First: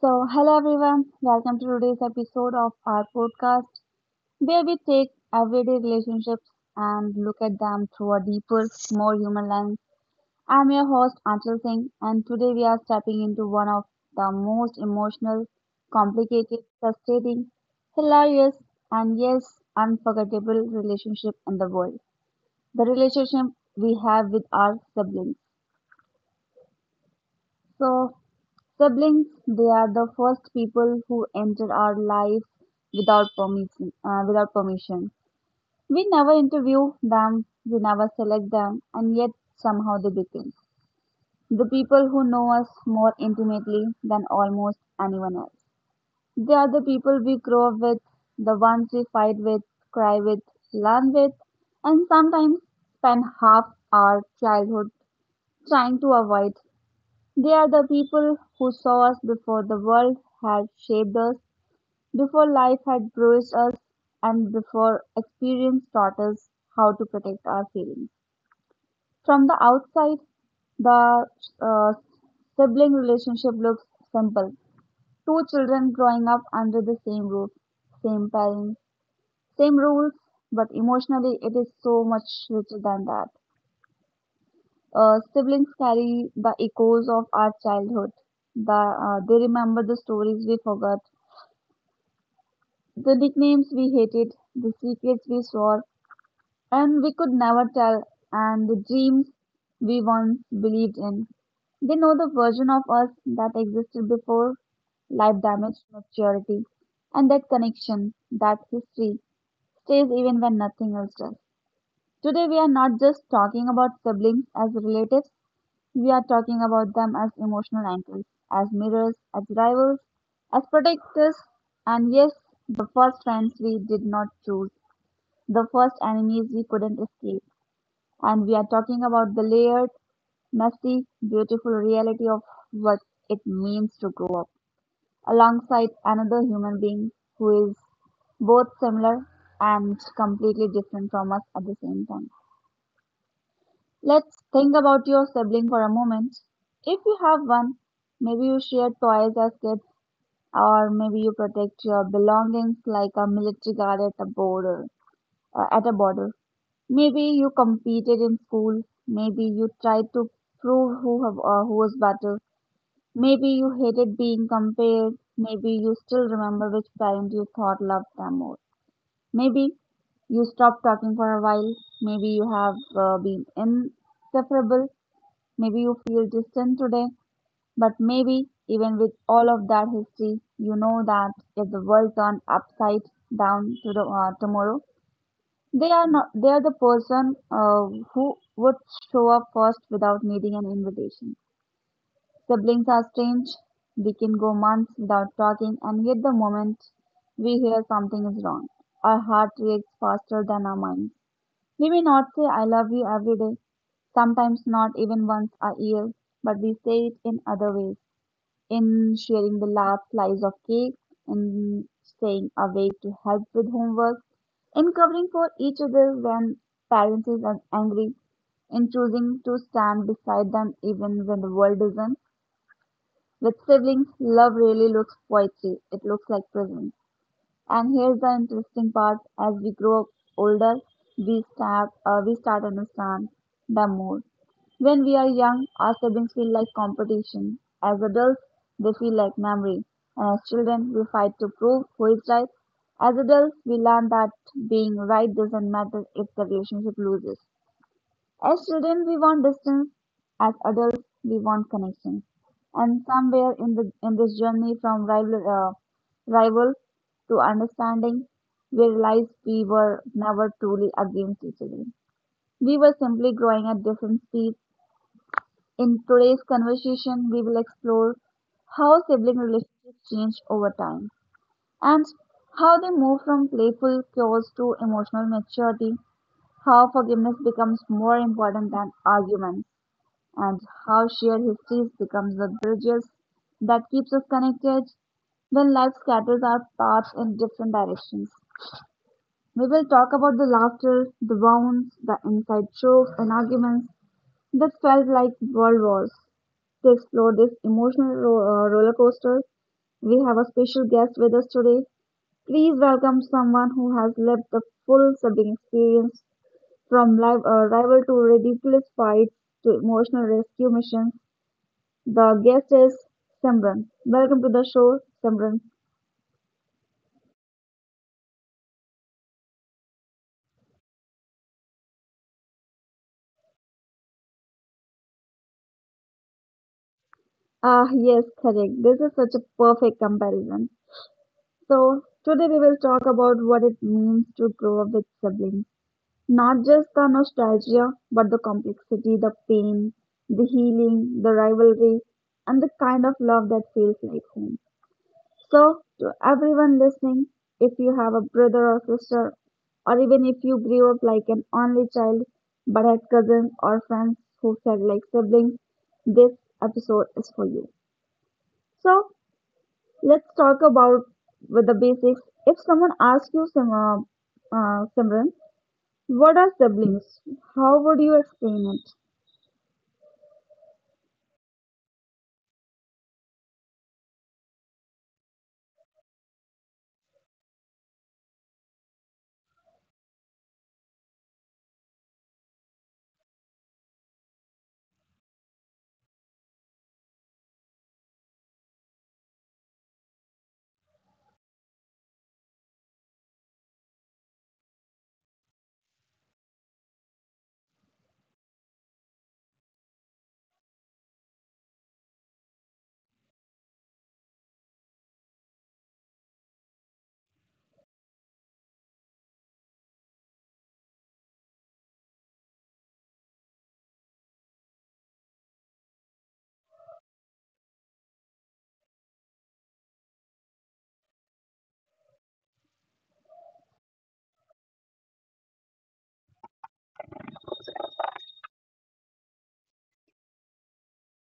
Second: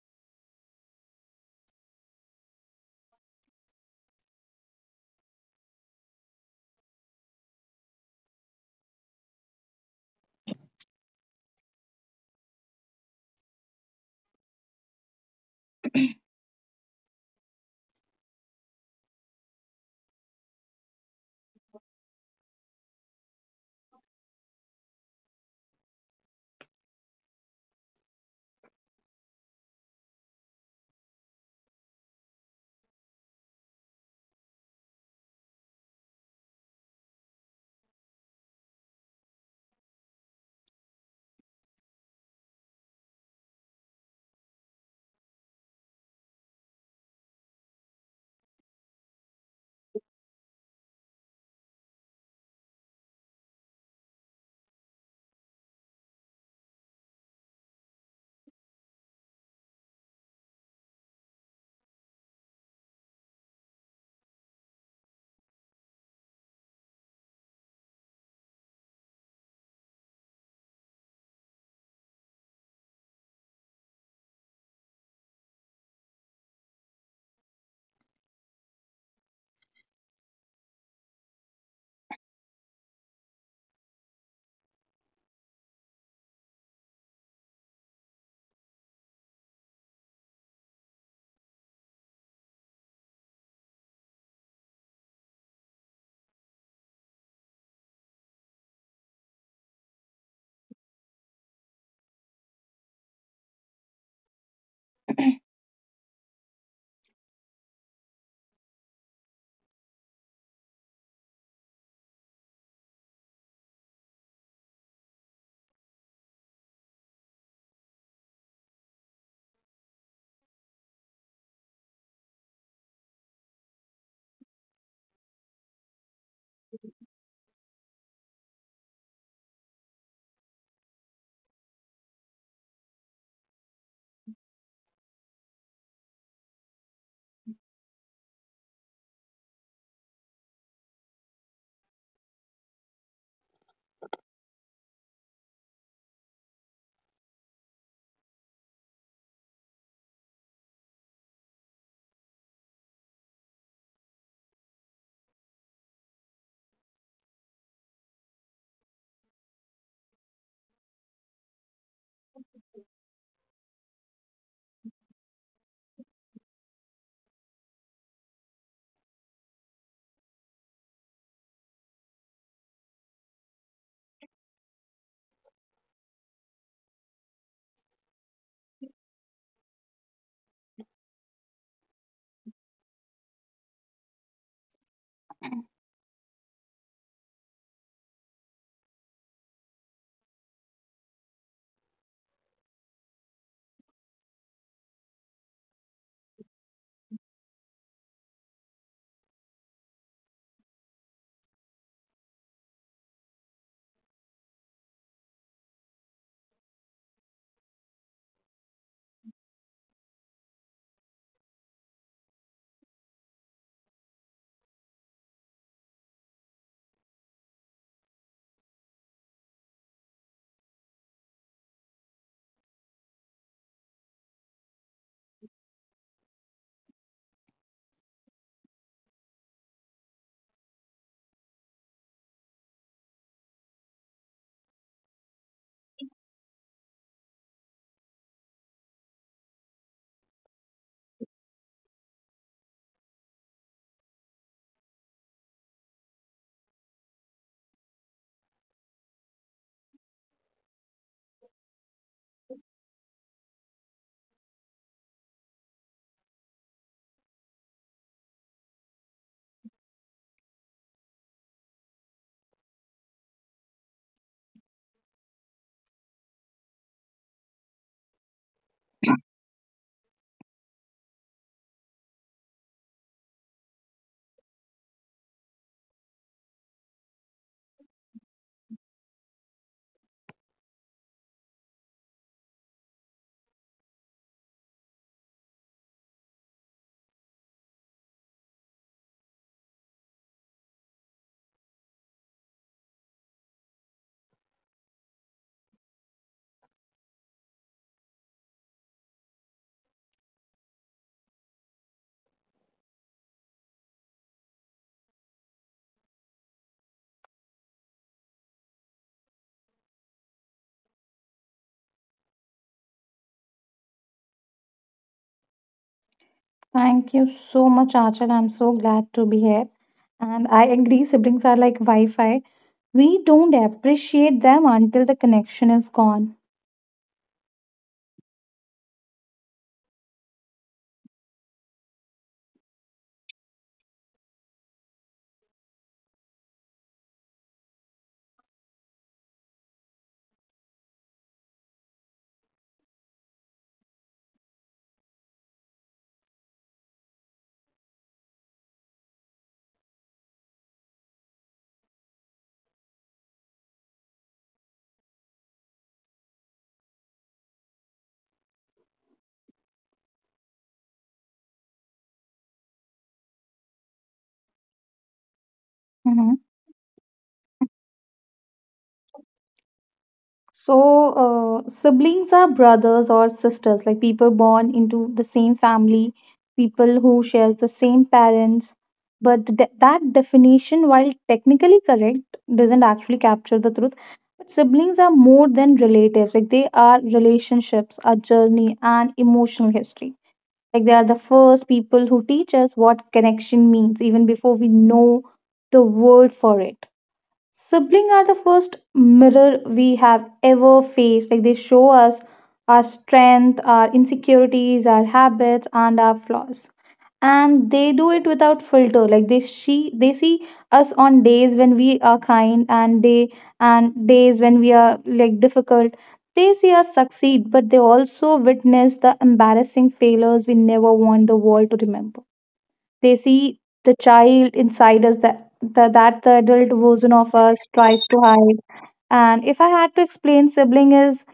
So, hello everyone, welcome to today's episode of our podcast where we take everyday relationships and look at them through a deeper, more human lens. I'm your host Anshul Singh, and today we are stepping into one of the most emotional, complicated, frustrating, hilarious, and yes, unforgettable relationship in the world, the relationship we have with our siblings. So, siblings, they are the first people who enter our life without permission. Without permission, we never interview them, we never select them, and yet somehow they become the people who know us more intimately than almost anyone else. They are the people we grow up with, the ones we fight with, cry with, learn with, and sometimes spend half our childhood trying to avoid. They are the people who saw us before the world had shaped us, before life had bruised us, and before experience taught us how to protect our feelings. From the outside, the uh, sibling relationship looks simple. Two children growing up under the same roof, same parents, same rules, but emotionally it is so much richer than that. Siblings carry the echoes of our childhood. They remember the stories we forgot, the nicknames we hated, the secrets we swore, and we could never tell, and the dreams we once believed in. They know the version of us that existed before life damaged maturity, and that connection, that history, stays even when nothing else does. Today, we are not just talking about siblings as relatives, we are talking about them as emotional anchors, as mirrors, as rivals, as protectors, and yes, the first friends we did not choose, the first enemies we couldn't escape. And we are talking about the layered, messy, beautiful reality of what it means to grow up alongside another human being who is both similar and completely different from us at the same time. Let's think about your sibling for a moment. If you have one, maybe you share toys as kids, or maybe you protect your belongings like a military guard at a border. Uh, at a border, Maybe you competed in school. Maybe you tried to prove who was better. Maybe you hated being compared. Maybe you still remember which parent you thought loved them more. Maybe you stopped talking for a while. Maybe you have been inseparable. Maybe you feel distant today, but maybe even with all of that history, you know that if the world turned upside down tomorrow, they are not they are the person who would show up first without needing an invitation. Siblings are strange. We can go months without talking, and yet the moment we hear something is wrong, our heart reacts faster than our minds. We may not say "I love you" every day, sometimes not even once a year, but we say it in other ways, in sharing the last slice of cake, in staying awake to help with homework, in covering for each other when parents are angry, in choosing to stand beside them even when the world isn't. With siblings, love really looks poetry. It looks like presence. And here's the interesting part: as we grow up older, we start understand them more. When we are young, our siblings feel like competition. As adults, they feel like memory. And as children, we fight to prove who is right. As adults, we learn that being right doesn't matter if the relationship loses. As children, we want distance. As adults, we want connection. And somewhere in this journey from rival to understanding, we realized we were never truly against each other. We were simply growing at different speeds. In today's conversation, we will explore how sibling relationships change over time, and how they move from playful chaos to emotional maturity, how forgiveness becomes more important than arguments, and how shared histories becomes the bridges that keeps us connected when life scatters our paths in different directions. We will talk about the laughter, the wounds, the inside jokes and arguments, that felt like World Wars. To explore this emotional roller coaster, we have a special guest with us today. Please welcome someone who has lived the full sibling experience from rival to ridiculous fights to emotional rescue missions. The guest is Simran. Welcome to the show, Simran. Thank you so much, Achal. I'm so glad to be here. And I agree, siblings are like Wi Fi. We don't appreciate them until the connection is gone. Ah, yes, correct. This is such a perfect comparison. So, today we will talk about what it means to grow up with siblings, not just the nostalgia, but the complexity, the pain, the healing, the rivalry, and the kind of love that feels like home. So, to everyone listening, if you have a brother or sister, or even if you grew up like an only child but had cousins or friends who felt like siblings, this episode is for you. So, let's talk about with the basics. If someone asks you, Simran, Mhm. what are siblings? How would you explain it? So, Siblings are brothers or sisters, like people born into the same family, people who shares the same parents. But that definition, while technically correct, doesn't actually capture the truth. But siblings are more than relatives, like they are relationships, a journey, and emotional history. Like they are the first people who teach us what connection means even before we know the word for it. Siblings are the first mirror we have ever faced. Like they show us our strength, our insecurities, our habits, and our flaws, and they do it without filter, like they see us on days when we are kind, and days when we are like difficult. They see us succeed, but they also witness the embarrassing failures we never want the world to remember. They see the child inside us that, that the adult version of us tries to hide. And if I had to explain sibling is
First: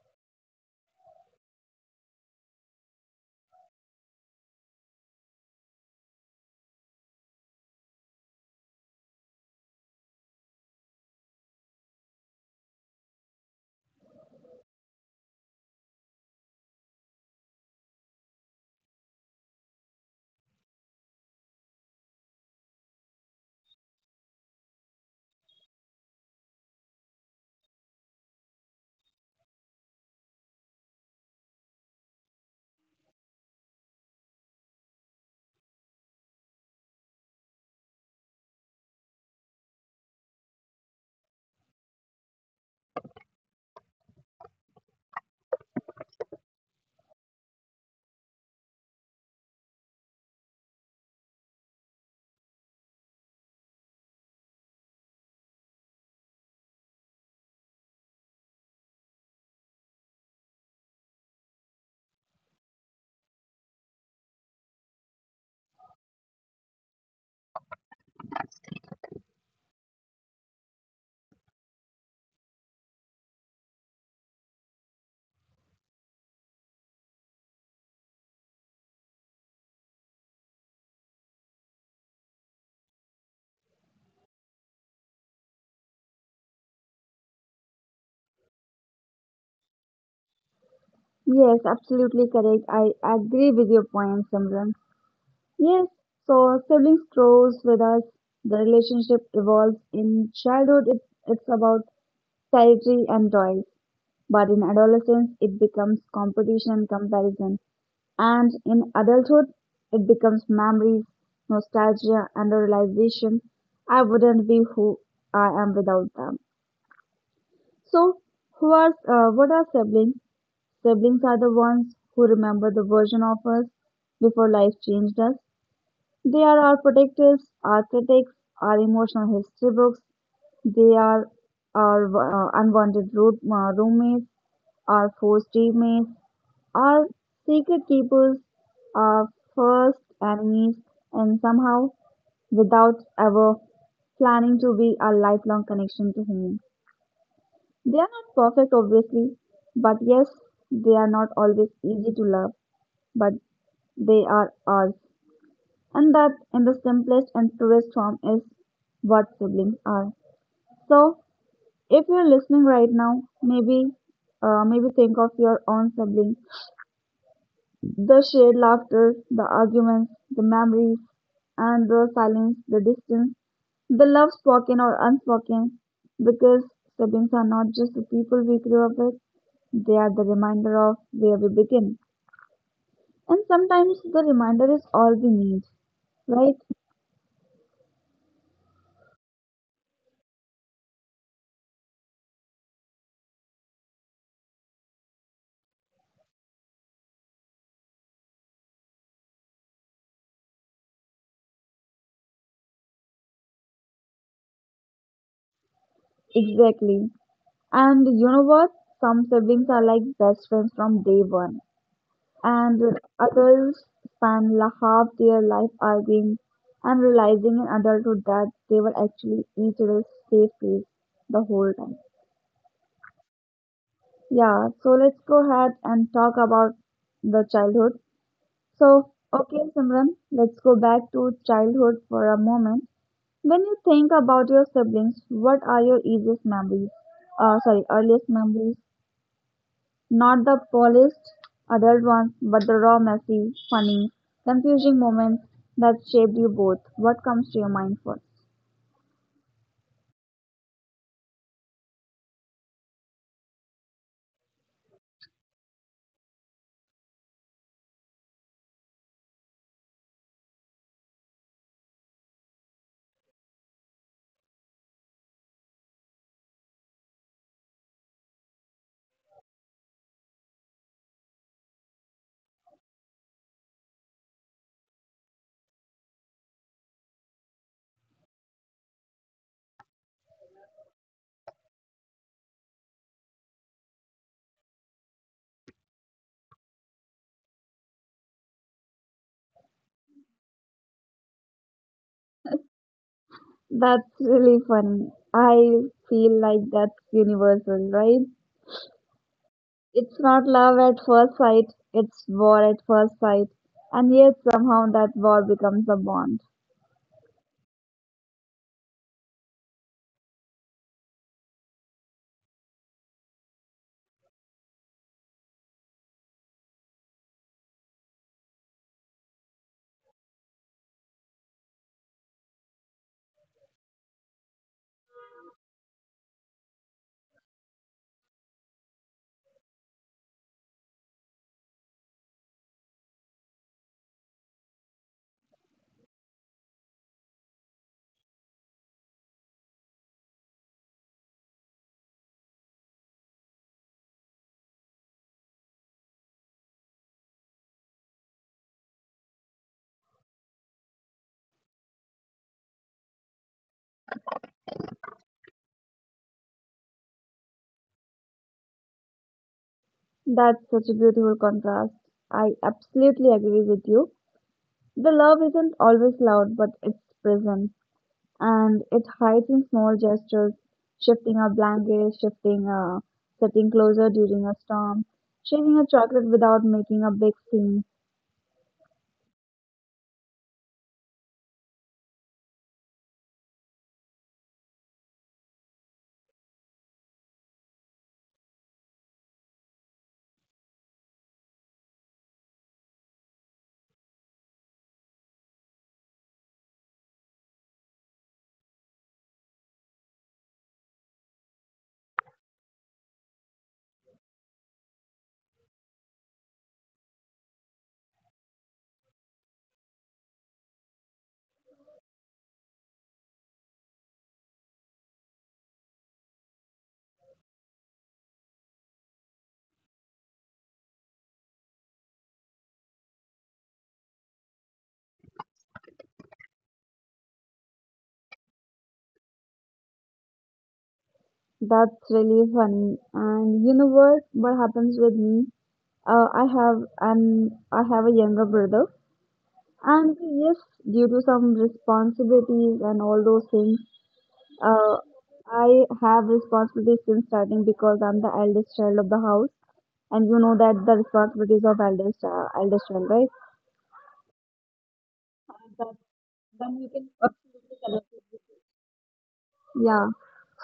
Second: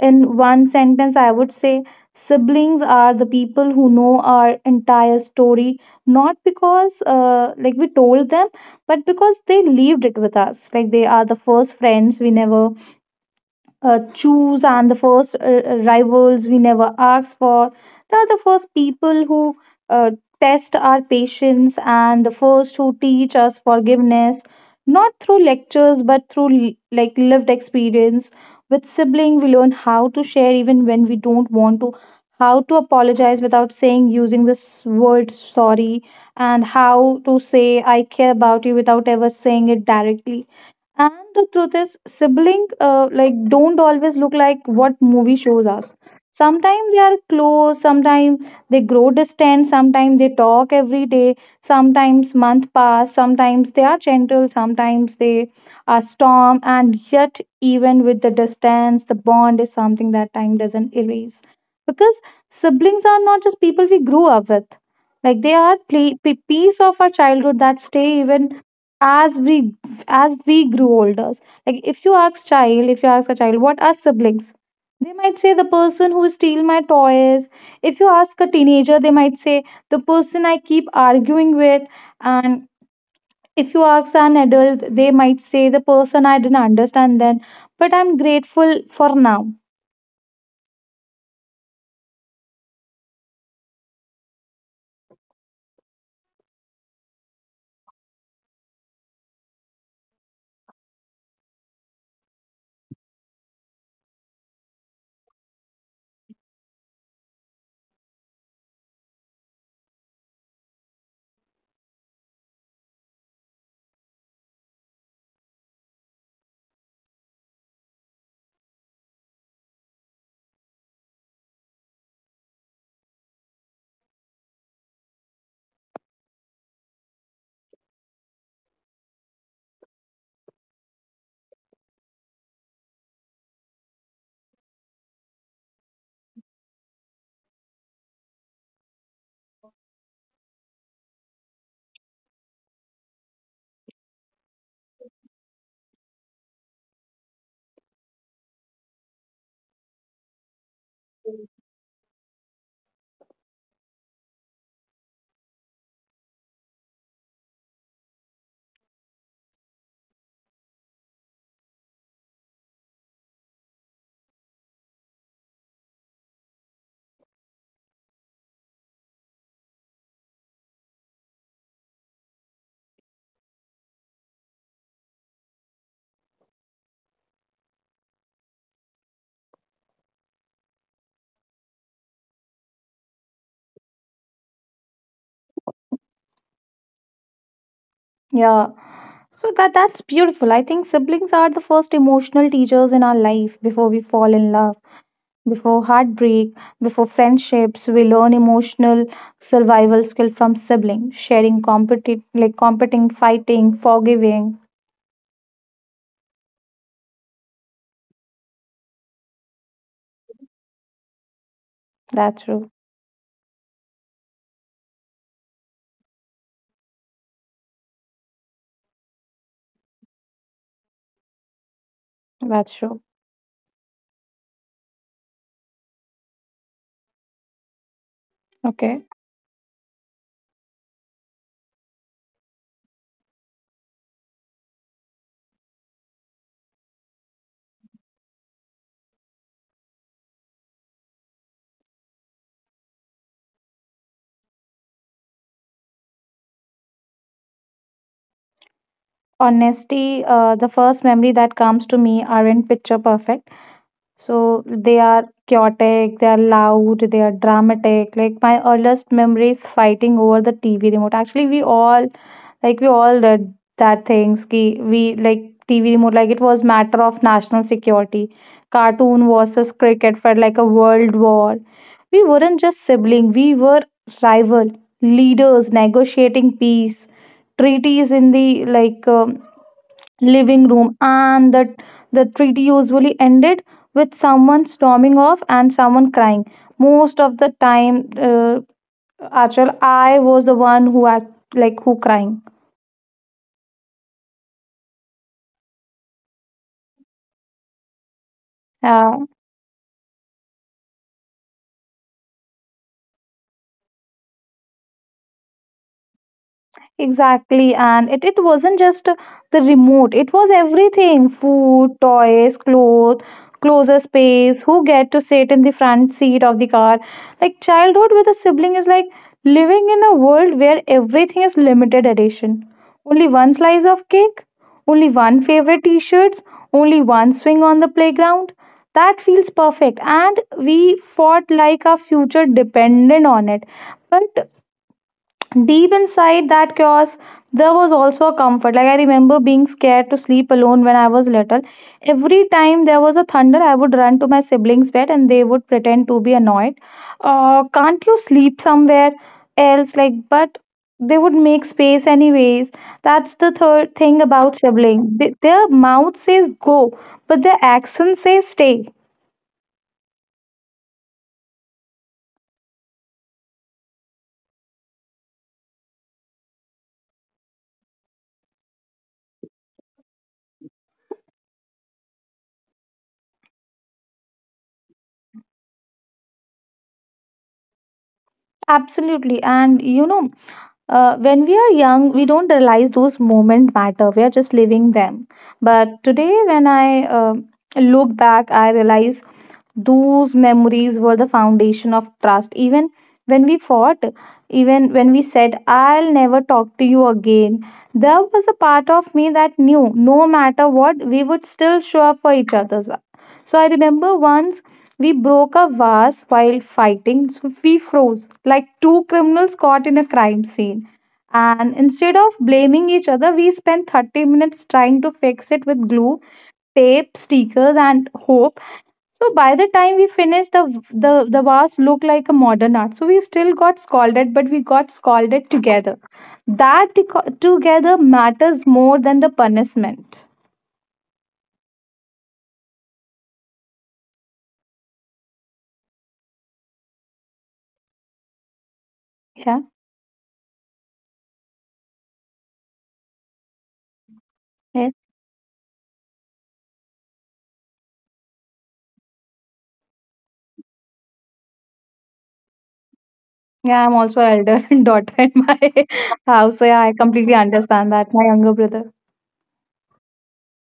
in one sentence, I would say siblings are the people who know our entire story, not because like we told them, but because they lived it with us. Like they are the first friends we never choose, and the first rivals we never ask for. They are the first people who uh, test our patience, and the first who teach us forgiveness, not through lectures but through like lived experience. With sibling, we learn how to share even when we don't want to, how to apologize without saying using this word sorry, and how to say I care about you without ever saying it directly. And the truth is, sibling like don't always look like what movie shows us. Sometimes they are close, sometimes they grow distant, sometimes they talk every day, sometimes month pass, sometimes they are gentle, sometimes they are storm, and yet even with the distance, the bond is something that time doesn't erase. Because siblings are not just people we grew up with. Like they are pla- pe piece of our childhood that stay even as we as we grow older. Like if you ask child, if you ask a child, what are siblings? They might say the person who steal my toys. If you ask a teenager, they might say the person I keep arguing with. And if you ask an adult, they might say the person I didn't understand then, but I'm grateful for now. Yes, absolutely correct. I agree with your point, Simran. Yes, so siblings grows with us. The relationship evolves. In childhood, it's about territory and toys, but in adolescence, it becomes competition and comparison. And in adulthood, it becomes memories, nostalgia, and a realization I wouldn't be who I am without them. So, who are what are siblings? Siblings are the ones who remember the version of us before life changed us. They are our protectors, our critics, our emotional history books. They are our unwanted roommates, our forced teammates, our secret keepers, our first enemies, and somehow, without ever planning to be, our lifelong connection to him. They are not perfect, obviously, but yes, they are not always easy to love, but they are ours. And that, in the simplest and truest form, is what siblings are. So, if you're listening right now, maybe think of your own sibling, the shared laughter, the arguments, the memories, and the silence, the distance, the love spoken or unspoken, because siblings are not just the people we grew up with, they are the reminder of where we begin. And sometimes the reminder is all we need, right? Yeah. So that's beautiful. I think siblings are the first emotional teachers in our life before we fall in love, before heartbreak, before friendships. We learn emotional survival skill from siblings, sharing, competing, like competing, fighting, forgiving. Exactly. And you know what? Some siblings are like best friends from day one. That's true. And others spend la half their life arguing and realizing in adulthood that they were actually each other's safe place the whole time. That's true. Yeah, so let's go ahead and talk about the childhood. Okay. So, okay, Simran, let's go back to childhood for a moment. When you think about your siblings, what are your easiest memories? Sorry, earliest memories. Not the polished adult ones, but the raw, messy, funny, confusing moments that shaped you both. What comes to your mind first? Honesty, the first memory that comes to me aren't picture perfect. So they are chaotic, they are loud, they are dramatic. Like my earliest memories fighting over the TV remote. Actually, we all like we all read that things ki we like TV remote like it was matter of national security. Cartoon versus cricket felt like a world war. We weren't just sibling, we were rival leaders negotiating peace, treaties in the like living room, and the treaty usually ended with someone storming off and someone crying most of the time. Achal, I was the one who act like who crying. That's really funny. I feel like that's universal, right? Uh, It's not love at first sight, it's war at first sight. And yet somehow that war becomes a bond. Exactly, and it wasn't just the remote, it was everything: food, toys, clothes, closer space, who get to sit in the front seat of the car. Like, childhood with a sibling is like living in a world where everything is limited edition. Only one slice of cake, only one favorite t shirts, only one swing on the playground. That feels perfect, and we fought like our future depended on it. But deep inside that chaos there was also a comfort. Like I remember being scared to sleep alone when I was little. Every time there was a thunder I would run to my siblings bed, and they would pretend to be annoyed. Can't you sleep somewhere else? Like, but they would make space anyways. That's the third thing about siblings: their mouth says go, but their accent says stay. That's such a beautiful contrast. I absolutely agree with you. The love isn't always loud, but it's present. And it hides in small gestures, shifting a blanket, shifting a sitting closer during a storm, sharing a chocolate without making a big scene. Absolutely. And you know, when we are young, we don't realize those moments matter. We are just living them. But today, when I look back, I realize those memories were the foundation of trust. Even when we fought, even when we said, I'll never talk to you again, there was a part of me that knew no matter what, we would still show up for each other. So I remember once we broke a vase while fighting, so we froze like two criminals caught in a crime scene. And instead of blaming each other, we spent 30 minutes trying to fix it with glue, tape, stickers, and hope. So by the time we finished, the vase looked like a modern art. So we still got scolded, but we got scolded together. That together matters more than the punishment. That's really funny. And you know what? What happens with me? I have a younger brother, Yeah. and yes, due to some responsibilities and all those things, Yes. uh, I have responsibilities since starting because I'm the eldest child of the house, and you know that the responsibilities of eldest child, right? Yeah, I'm also elder daughter in my That, house, so then yeah, you I can completely absolutely understand connect that. My it. younger brother. Yeah.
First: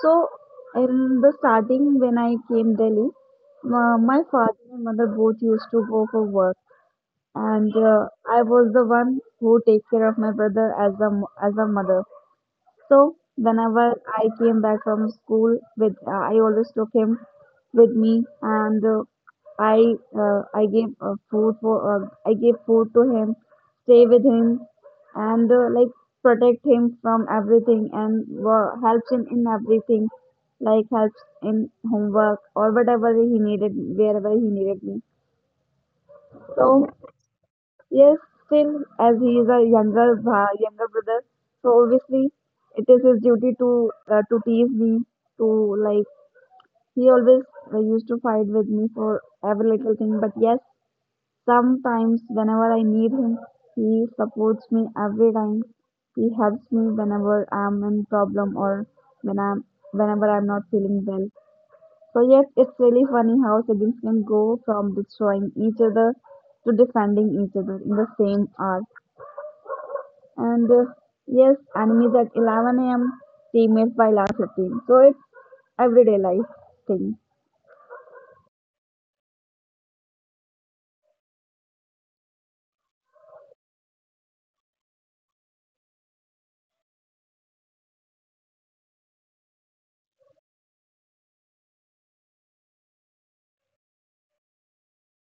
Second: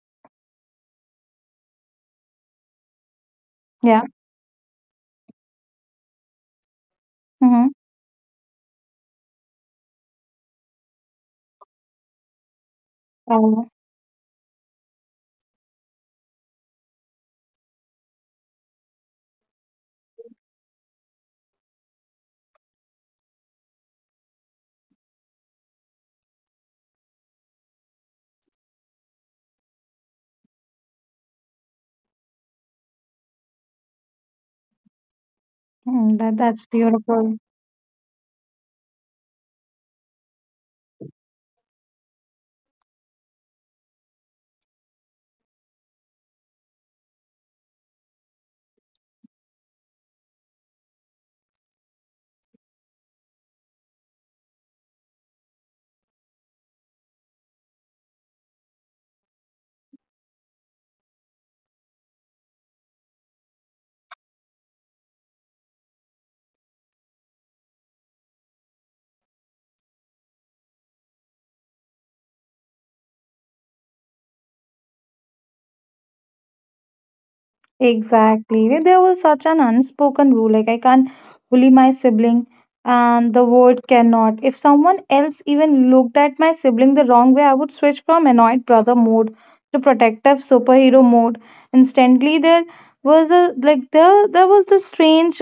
So in the starting when I came Delhi, Yeah. my father and mother both used to go for work, Mm-hmm. and I was the one who take care of my brother as a mother. So Oh, whenever I came back from school, with I always took him with me, and I gave food for I gave food to him, stay with him, and protect him from everything, and helps him in everything, like helps in homework or whatever he needed, wherever he needed me. mm, that's So beautiful. yes, still, as he is a younger brother, so obviously it is his duty to tease me. To like, he always used to fight with me for every little thing. But yes, sometimes whenever I need him, he supports me every time. He helps me whenever I'm in problem, or when I'm whenever I'm not feeling well. So yes, it's really funny how siblings can go from destroying each other to defending each other in the same hour. And yes, enemies at 11 a.m., teammates by last 15. So it's everyday life thing. Exactly. Like, there was such an unspoken rule. Like, I can't bully my sibling, and the word cannot. If someone else even looked at my sibling the wrong way, I would switch from annoyed brother mode to protective superhero mode. Instantly, there was a like there was this strange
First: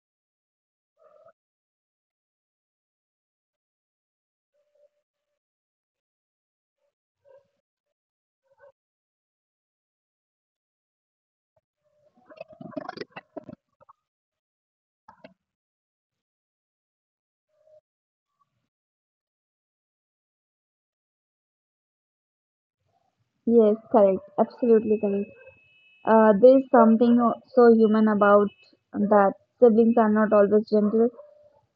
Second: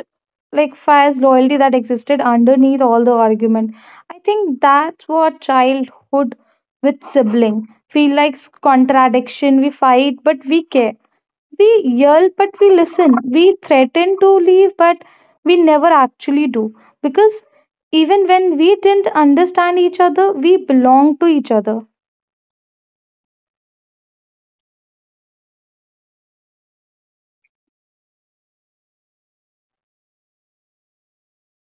like fierce loyalty that existed underneath all the argument. I think that's what childhood with sibling feel like contradiction. We fight, but we care. We yell, but we listen. We threaten to leave, but we never actually do. Because even when we didn't understand each other, we belong to each other. Yes, correct. Absolutely correct. There is something so human about that. Siblings are not always gentle.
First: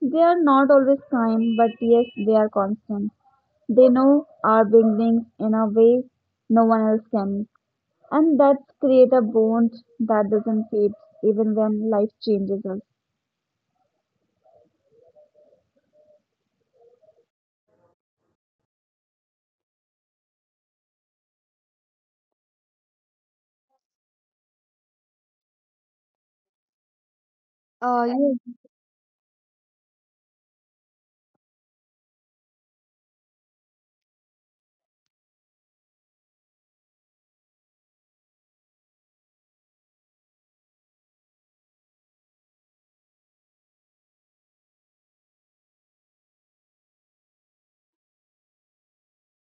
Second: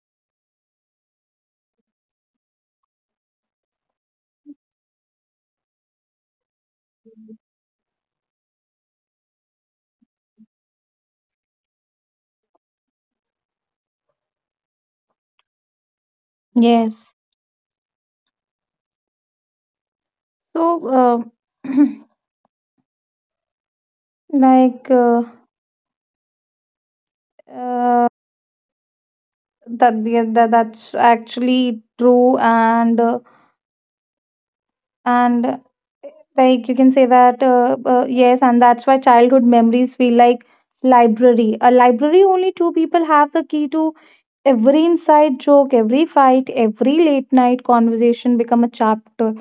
They are not always kind, but yes, they are constant. They know our beginnings in a way no one else can. And that create a bond that doesn't fade even when life changes us. Yes. So, uh, like, uh, uh, Uh, yes. that, yeah, that's actually true. And like you can say that, yes, and that's why childhood memories feel like library. A library only two people have the key to every inside joke, every fight, every late night conversation become a chapter.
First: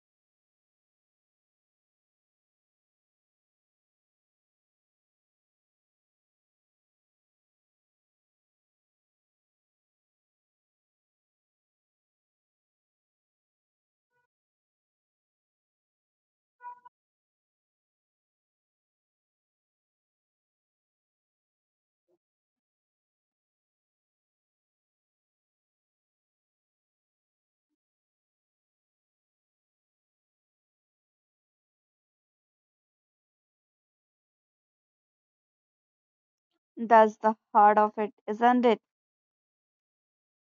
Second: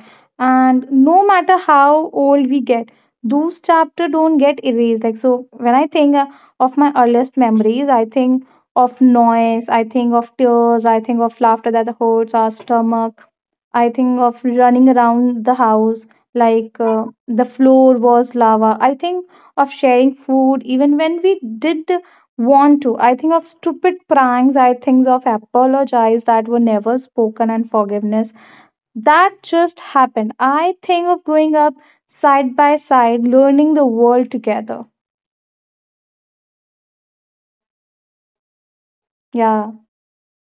And no matter how old we get, those chapter don't get erased. Like so, when I think of my earliest memories, I think of noise, I think of tears, I think of laughter that hurts our stomach. I think of running around the house like the floor was lava. I think of sharing food even when we did want to. I think of stupid pranks. I think of apologies that were never spoken and forgiveness that just happened. I think of growing up side by side, learning the world together. That's the heart of it, isn't it? Yeah,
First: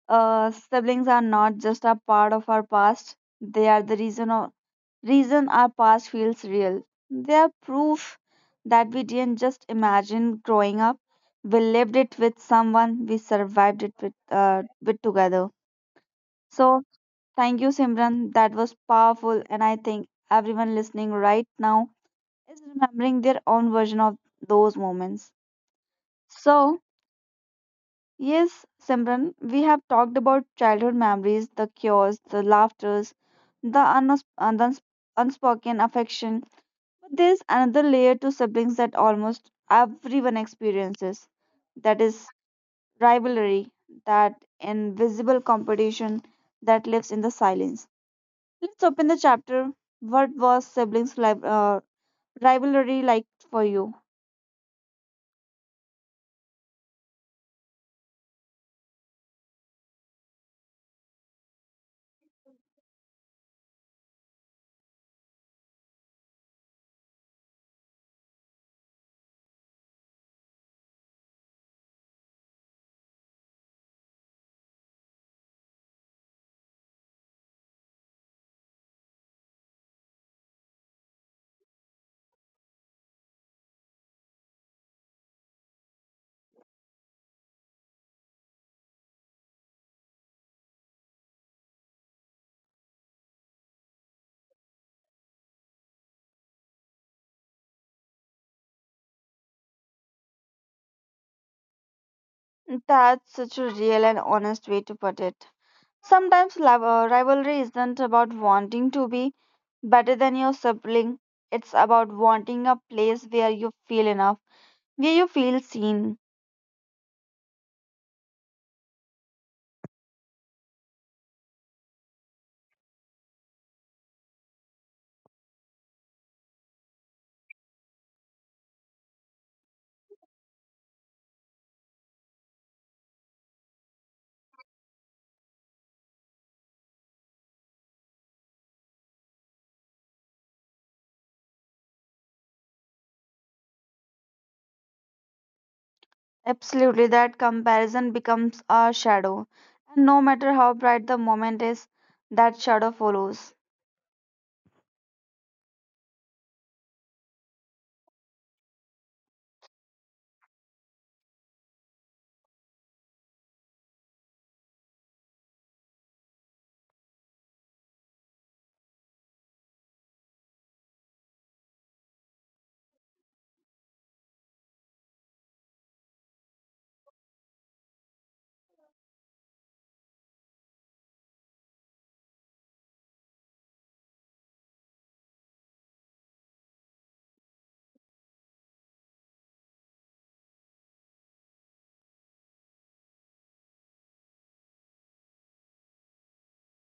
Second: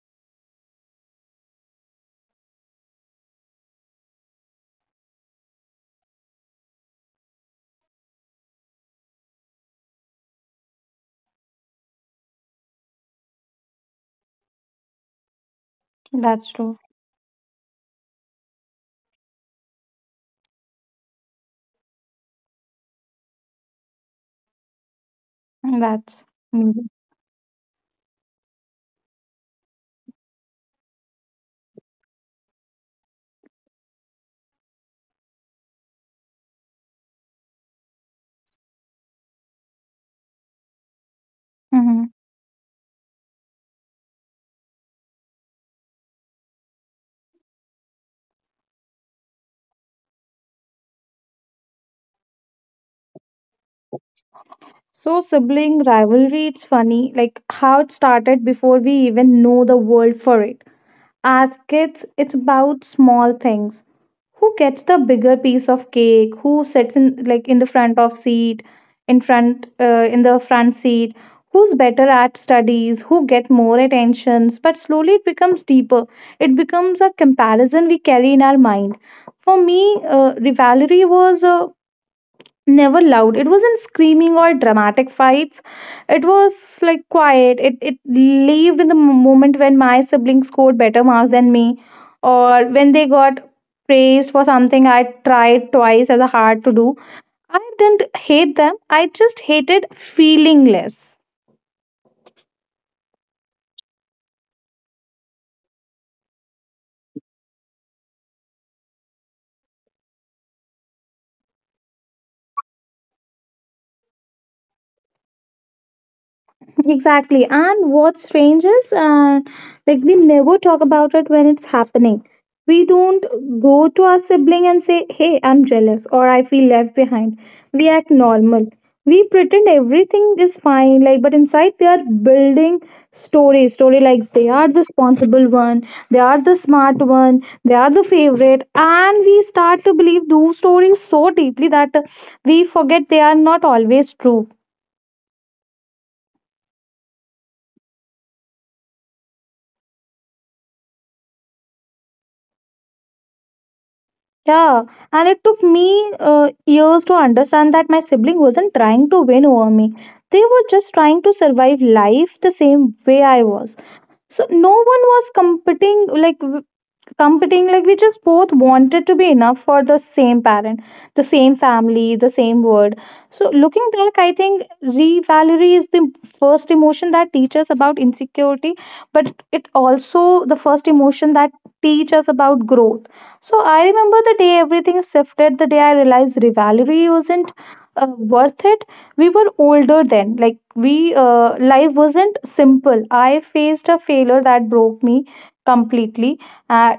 Siblings are not just a part of our past, they are reason our past feels real. They are proof that we didn't just imagine growing up. We lived it with someone, we survived it with together. that's true. So, thank you, Simran. That was powerful, and I think everyone listening right now is remembering their own version of those moments. That's So, mm-hmm. yes, Simran, we have talked about childhood memories, the cures, the laughters, the unspoken affection. But there's another layer to siblings that almost everyone experiences. That is rivalry, that invisible competition that lives in the silence. Let's open the chapter. What was rivalry like for you? So, sibling rivalry, it's funny like how it started before we even know the world for it. As kids, it's about small things. Who gets the bigger piece of cake? Who sits in like in the front of seat, in front in the front seat? Who's better at studies? Who get more attentions? But slowly it becomes deeper. It becomes a comparison we carry in our mind. For me, rivalry was never loud. It wasn't screaming or dramatic fights. It was like quiet. It lived in the moment when my siblings scored better marks than me, or when they got praised for something I tried twice as hard to do. I didn't hate them, I just hated feeling less. That's such a real and honest way to put it. Sometimes rivalry isn't about wanting to be better than your sibling, it's about wanting a place where you feel enough, where you feel seen. Exactly. And what's strange is, like, we never talk about it when it's happening. We don't go to our sibling and say, Hey, I'm jealous, or I feel left behind. We act normal. We pretend everything is fine, like, but inside we are building stories. Story like they are the responsible one, they are the smart one, they are the favorite, and we start to believe those stories so deeply that we forget they are not always true. Absolutely, that comparison becomes a shadow. And no matter how bright the moment is, that shadow follows. Yeah, and it took me years to understand that my sibling wasn't trying to win over me. They were just trying to survive life the same way I was. So no one was competing, like competing, like we just both wanted to be enough for the same parent, the same family, the same word. So looking back I think revalry is the first emotion that teaches us about insecurity, but it also the first emotion that teach us about growth. So I remember the day everything shifted, the day I realized revalry wasn't uh, worth it. We were older then. Like we life wasn't simple. I faced a failure that broke me completely. uh,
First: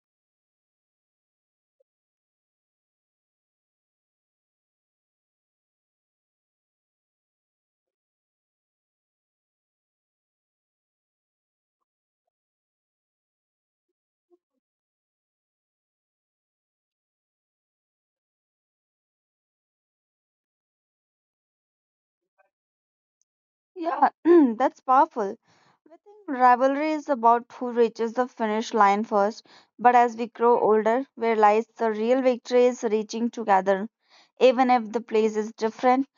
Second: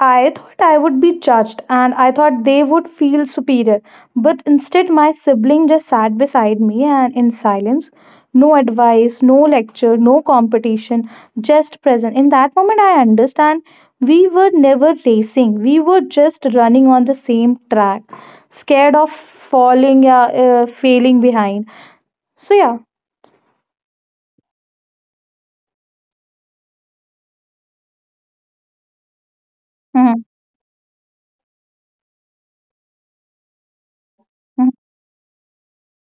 I thought I would be judged, and I thought they would feel superior. But instead, my sibling just sat beside me and in silence, no advice, no lecture, no competition, just present. In that moment, I understand we were never racing, we were just running on the same track, scared of falling, failing behind. So, yeah. Yeah, that's powerful. I think rivalry is about who reaches the finish line first, but as Mhm. we grow older, we realize the real victory is reaching together, even Mhm. if the place is different.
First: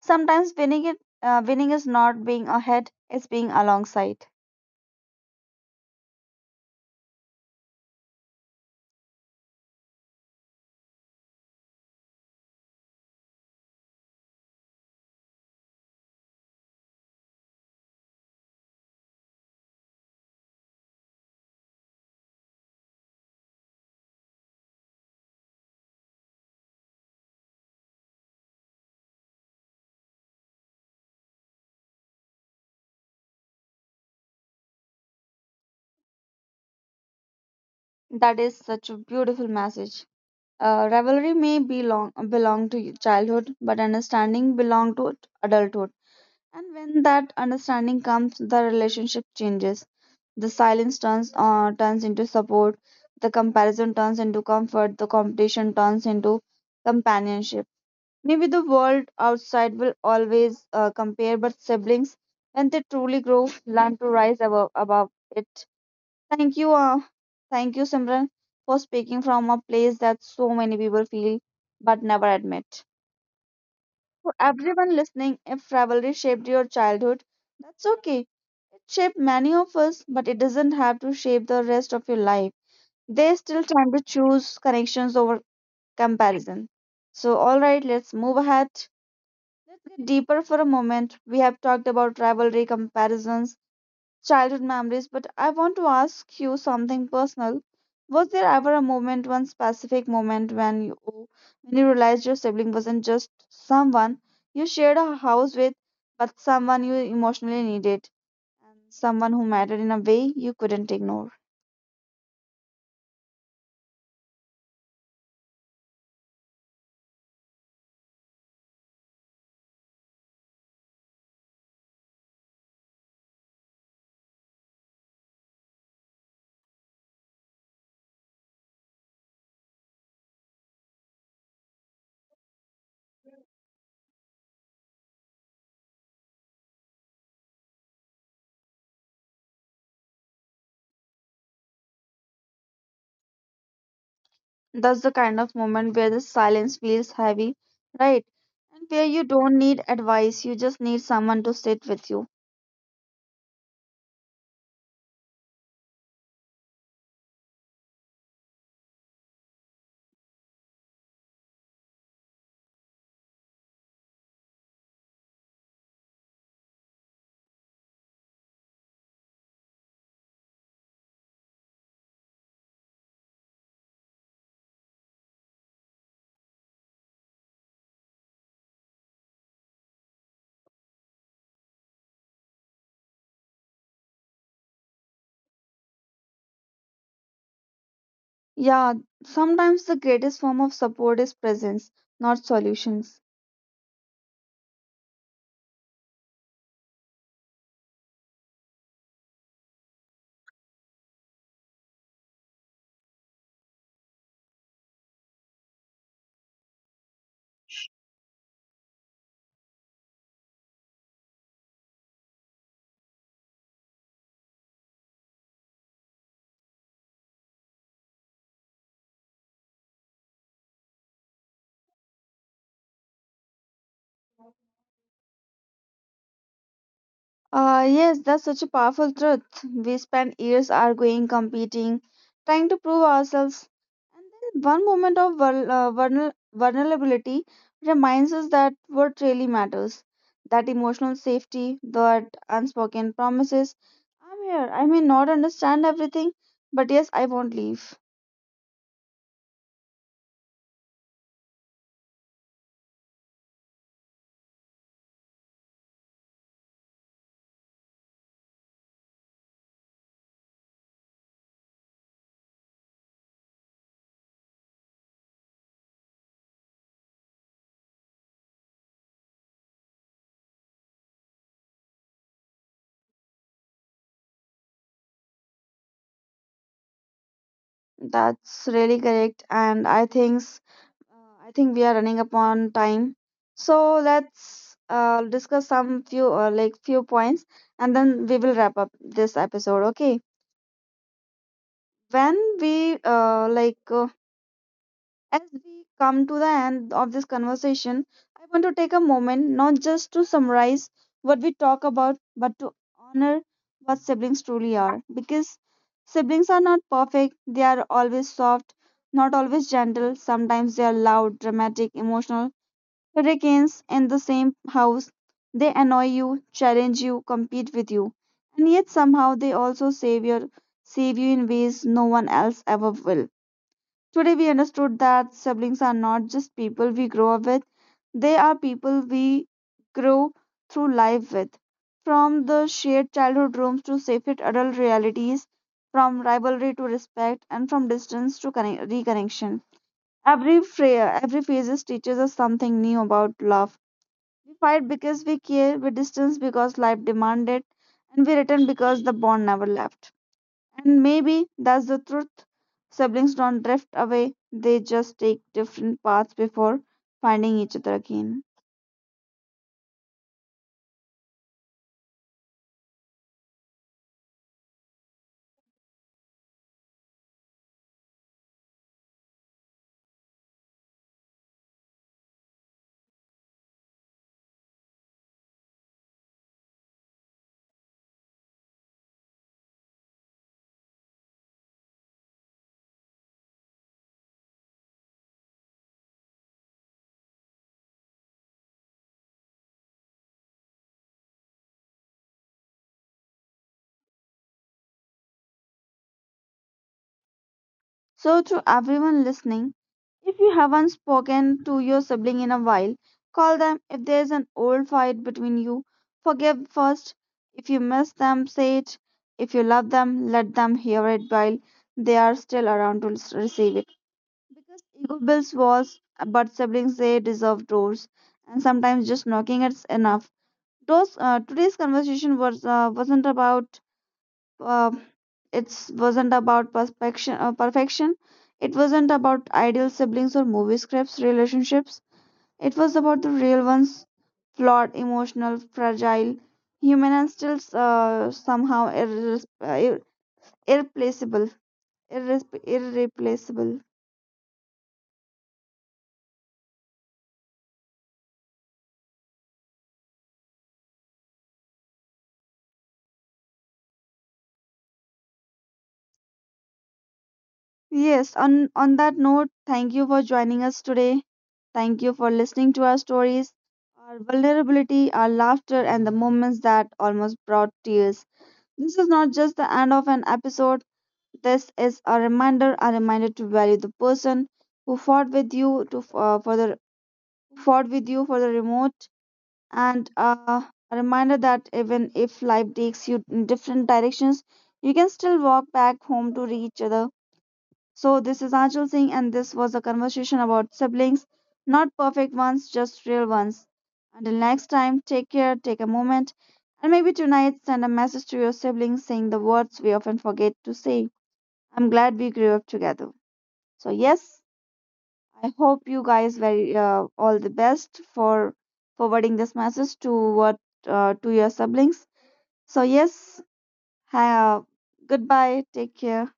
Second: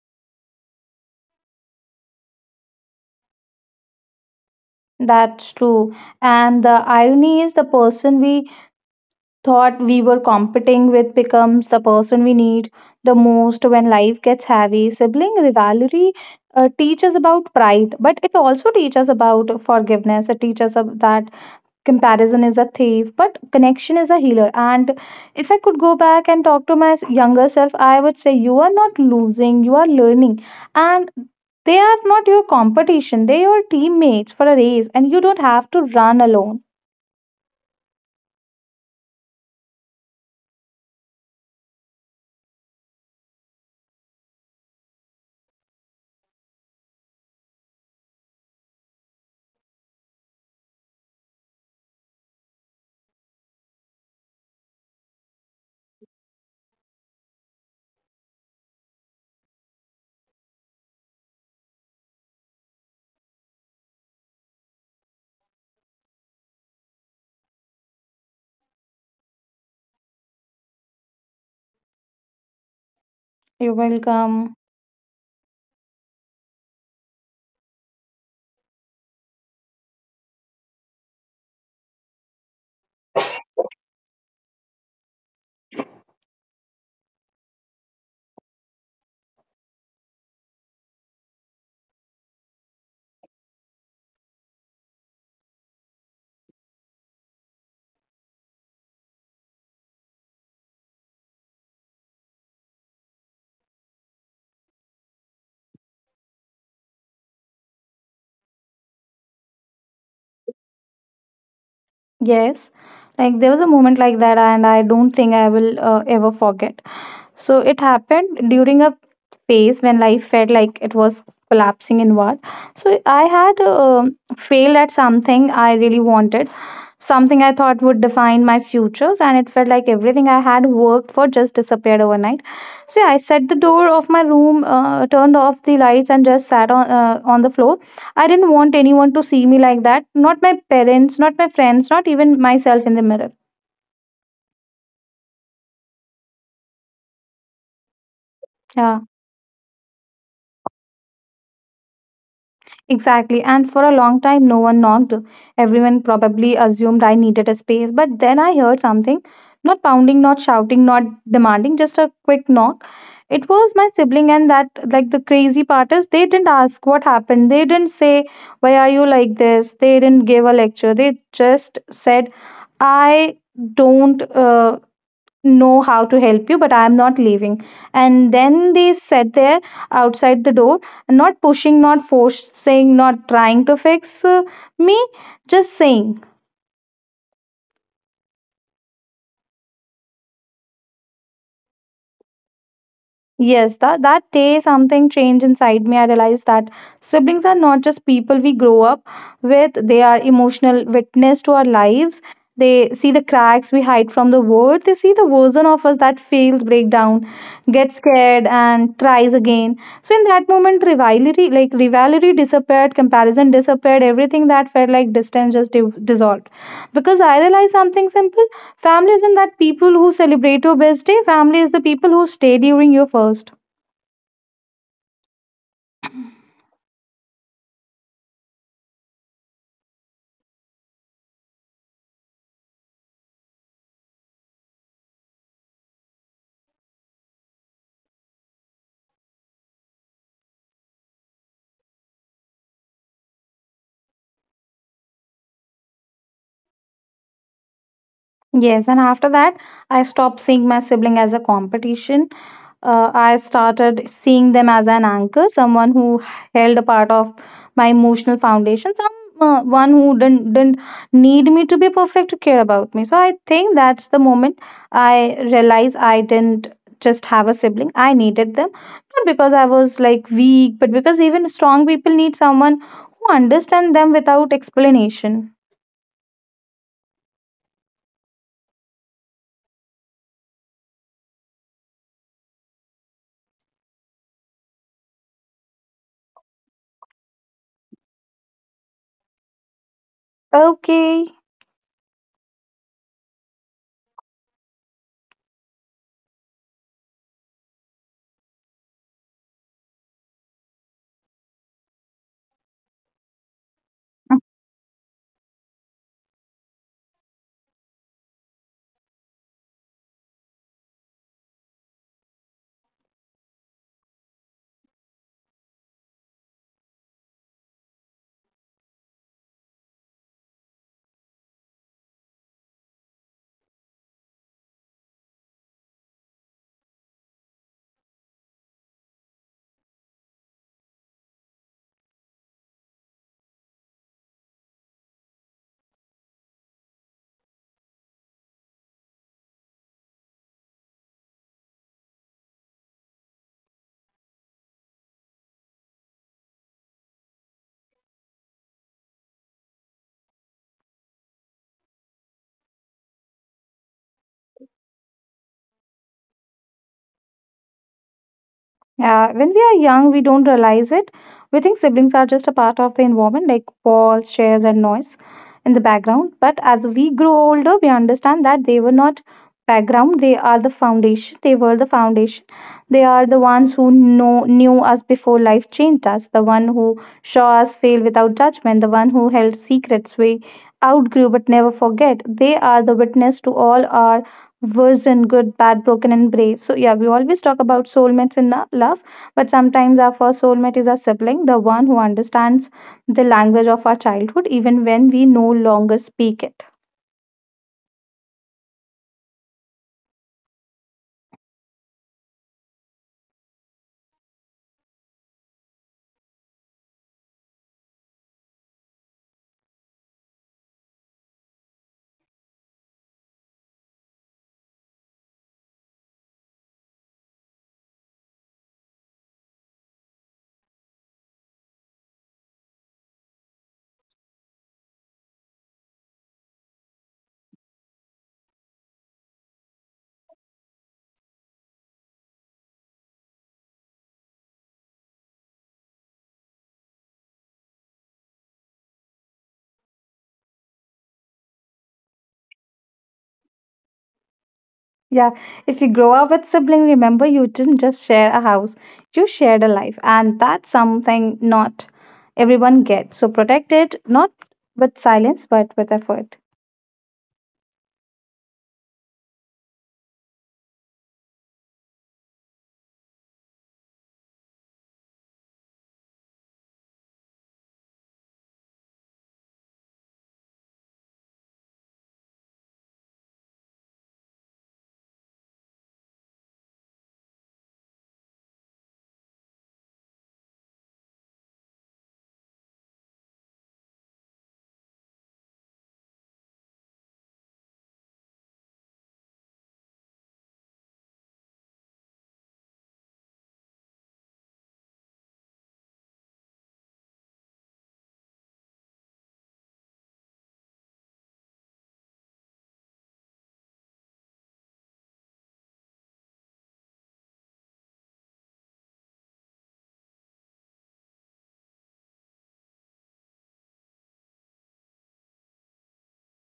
Sometimes winning is not being ahead; it's being alongside. That's true. And the irony is, the person we thought we were competing with becomes the person we need the most when life gets heavy. Sibling rivalry teaches about pride, but it also teaches about forgiveness. It teaches of that comparison is a thief, but connection is a healer. And if I could go back and talk to my younger self, I would say, you are not losing, you are learning. And they are not your competition, they are your teammates for a race, and you don't have to run alone. That is such a beautiful message. Rivalry may belong to childhood, but understanding belong to adulthood. And when that understanding comes, the relationship changes. The silence turns into support. The comparison turns into comfort. The competition turns into companionship. Maybe the world outside will always compare, but siblings, when they truly grow, learn to rise above it. Thank you, uh, Thank you, Simran, for speaking from a place that so many people feel but never admit. You're For welcome. everyone listening, if rivalry shaped your childhood, that's okay. It shaped many of us, but it doesn't have to shape the rest of your life. There's still time to choose connections over comparison. So, all right, let's move ahead. Let's get deeper for a moment. We have talked about rivalry, comparisons, childhood memories, but I want to ask you something personal. Was there ever a moment, one specific moment, when you realized your sibling wasn't just someone you shared a house with, but someone you emotionally needed, and someone who mattered in a way you couldn't ignore? Yes, like there was a moment like that, and I don't think I will ever forget. So it happened during a phase when life felt like it was collapsing inward. So I had failed at something I really wanted, something I thought would define my futures, and it felt like everything I had worked for just disappeared overnight. So yeah, I set the door of my room, turned off the lights, and just sat on the floor. I didn't want anyone to see me like that. Not my parents, not my friends, not even myself in the mirror. That's the kind of moment where the silence feels heavy, right? And Yeah, where you don't need advice, you just need someone to sit with you. exactly. And for a long time, no one knocked. Everyone probably assumed I needed a space, but then I heard something. Not pounding, not shouting, not demanding, just a quick knock. It was my sibling, and that like the crazy part is they didn't ask what happened. They didn't say, why are you like this? They didn't give a lecture. They just said, I don't know how to help you, but I'm not leaving. And then they sat there outside the door, not pushing, not forcing, not trying to fix me, just saying. Yeah, sometimes the greatest form of support is presence, not solutions. Yes, that day something changed inside me. I realized that siblings are not just people we grow up with, they are emotional witness to our lives. They see the cracks we hide from the world. They see the version of us that fails, break down, gets scared, and tries again. So in that moment, rivalry, like rivalry disappeared, comparison disappeared, everything that felt like distance just dissolved. Because I realized something simple. Family isn't that people who celebrate your best day. Family is the people who stay during your first. Yes, that's such a powerful truth. We spend years arguing, competing, trying to prove ourselves. And then one moment of vulnerability reminds us that what really matters, that emotional safety, that unspoken promises. I'm here. I may not understand everything, but yes, I won't leave. Yes, and after that, I stopped seeing my sibling as a competition. I started seeing them as an anchor, someone who held a part of my emotional foundation, someone who didn't need me to be perfect to care about me. So I think that's the moment I realized I didn't just have a sibling, I needed them. Not because I was like weak, but because even strong people need someone who understands them without explanation. That's really correct, and I think we are running upon time. So let's discuss some few like few points, and then we will wrap up this episode. Okay. Okay. When we like As we come to the end of this conversation, I want to take a moment not just to summarize what we talk about, but to honor what siblings truly are. Because siblings are not perfect, they are always soft, not always gentle. Sometimes they are loud, dramatic, emotional. Hurricanes in the same house, they annoy you, challenge you, compete with you. And yet somehow they also save you in ways no one else ever will. Today, we understood that siblings are not just people we grow up with, they are people we grow through life with. From the shared childhood rooms to separate adult realities, from rivalry to respect, and from distance to reconnection. Every phase teaches us something new about love. We fight because we care, we distance because life demanded, and we return because the bond never left. And maybe that's the truth. Siblings don't drift away, they just take different paths before finding each other again. Yeah, when we are young, we don't realize it. We think siblings are just a part of the environment, like walls, chairs, and noise in the background. But as we grow older, we understand that they were not background; they are the foundation. They were the foundation. They are the ones who know knew us before life changed us. The one who saw us fail without judgment. The one who held secrets we outgrew but never forget. They are the witness to all our worse than good, bad, broken, and brave. So, yeah, we always talk about soulmates in the love, but sometimes our first soulmate is our sibling, the one who understands the language of our childhood, even when we no longer speak it. So, to everyone listening, if you haven't spoken to your sibling in a while, call them. If there's an old fight between you, forgive first. If you miss them, say it. If you love them, let them hear it while they are still around to receive it. Because ego builds walls, but siblings they deserve doors. And sometimes just knocking it's enough. Those Today's conversation wasn't about uh, it wasn't about perfection. It wasn't about ideal siblings or movie scripts relationships, it was about the real ones, flawed, emotional, fragile, human, and still somehow irreplaceable irreplaceable. Yeah, if you grow up with sibling, remember you didn't just share a house, you shared a life, and that's something not everyone gets. So, protect it, not with silence, but with effort. Yes, on that note, thank you for joining us today. Thank you for listening to our stories, our vulnerability, our laughter, and the moments that almost brought tears. This is not just the end of an episode, this is a reminder to value the person who fought with you for the remote, and a reminder that even if life takes you in different directions, you can still walk back home to reach other. So, this is Anshul Singh, and this was a conversation about siblings, not perfect ones, just real ones. Until next time, take care, take a moment, and maybe tonight send a message to your siblings saying the words we often forget to say. I'm glad we grew up together. So, yes, I hope you guys very all the best for forwarding this message to what to your siblings. So, yes, ha- goodbye, take care.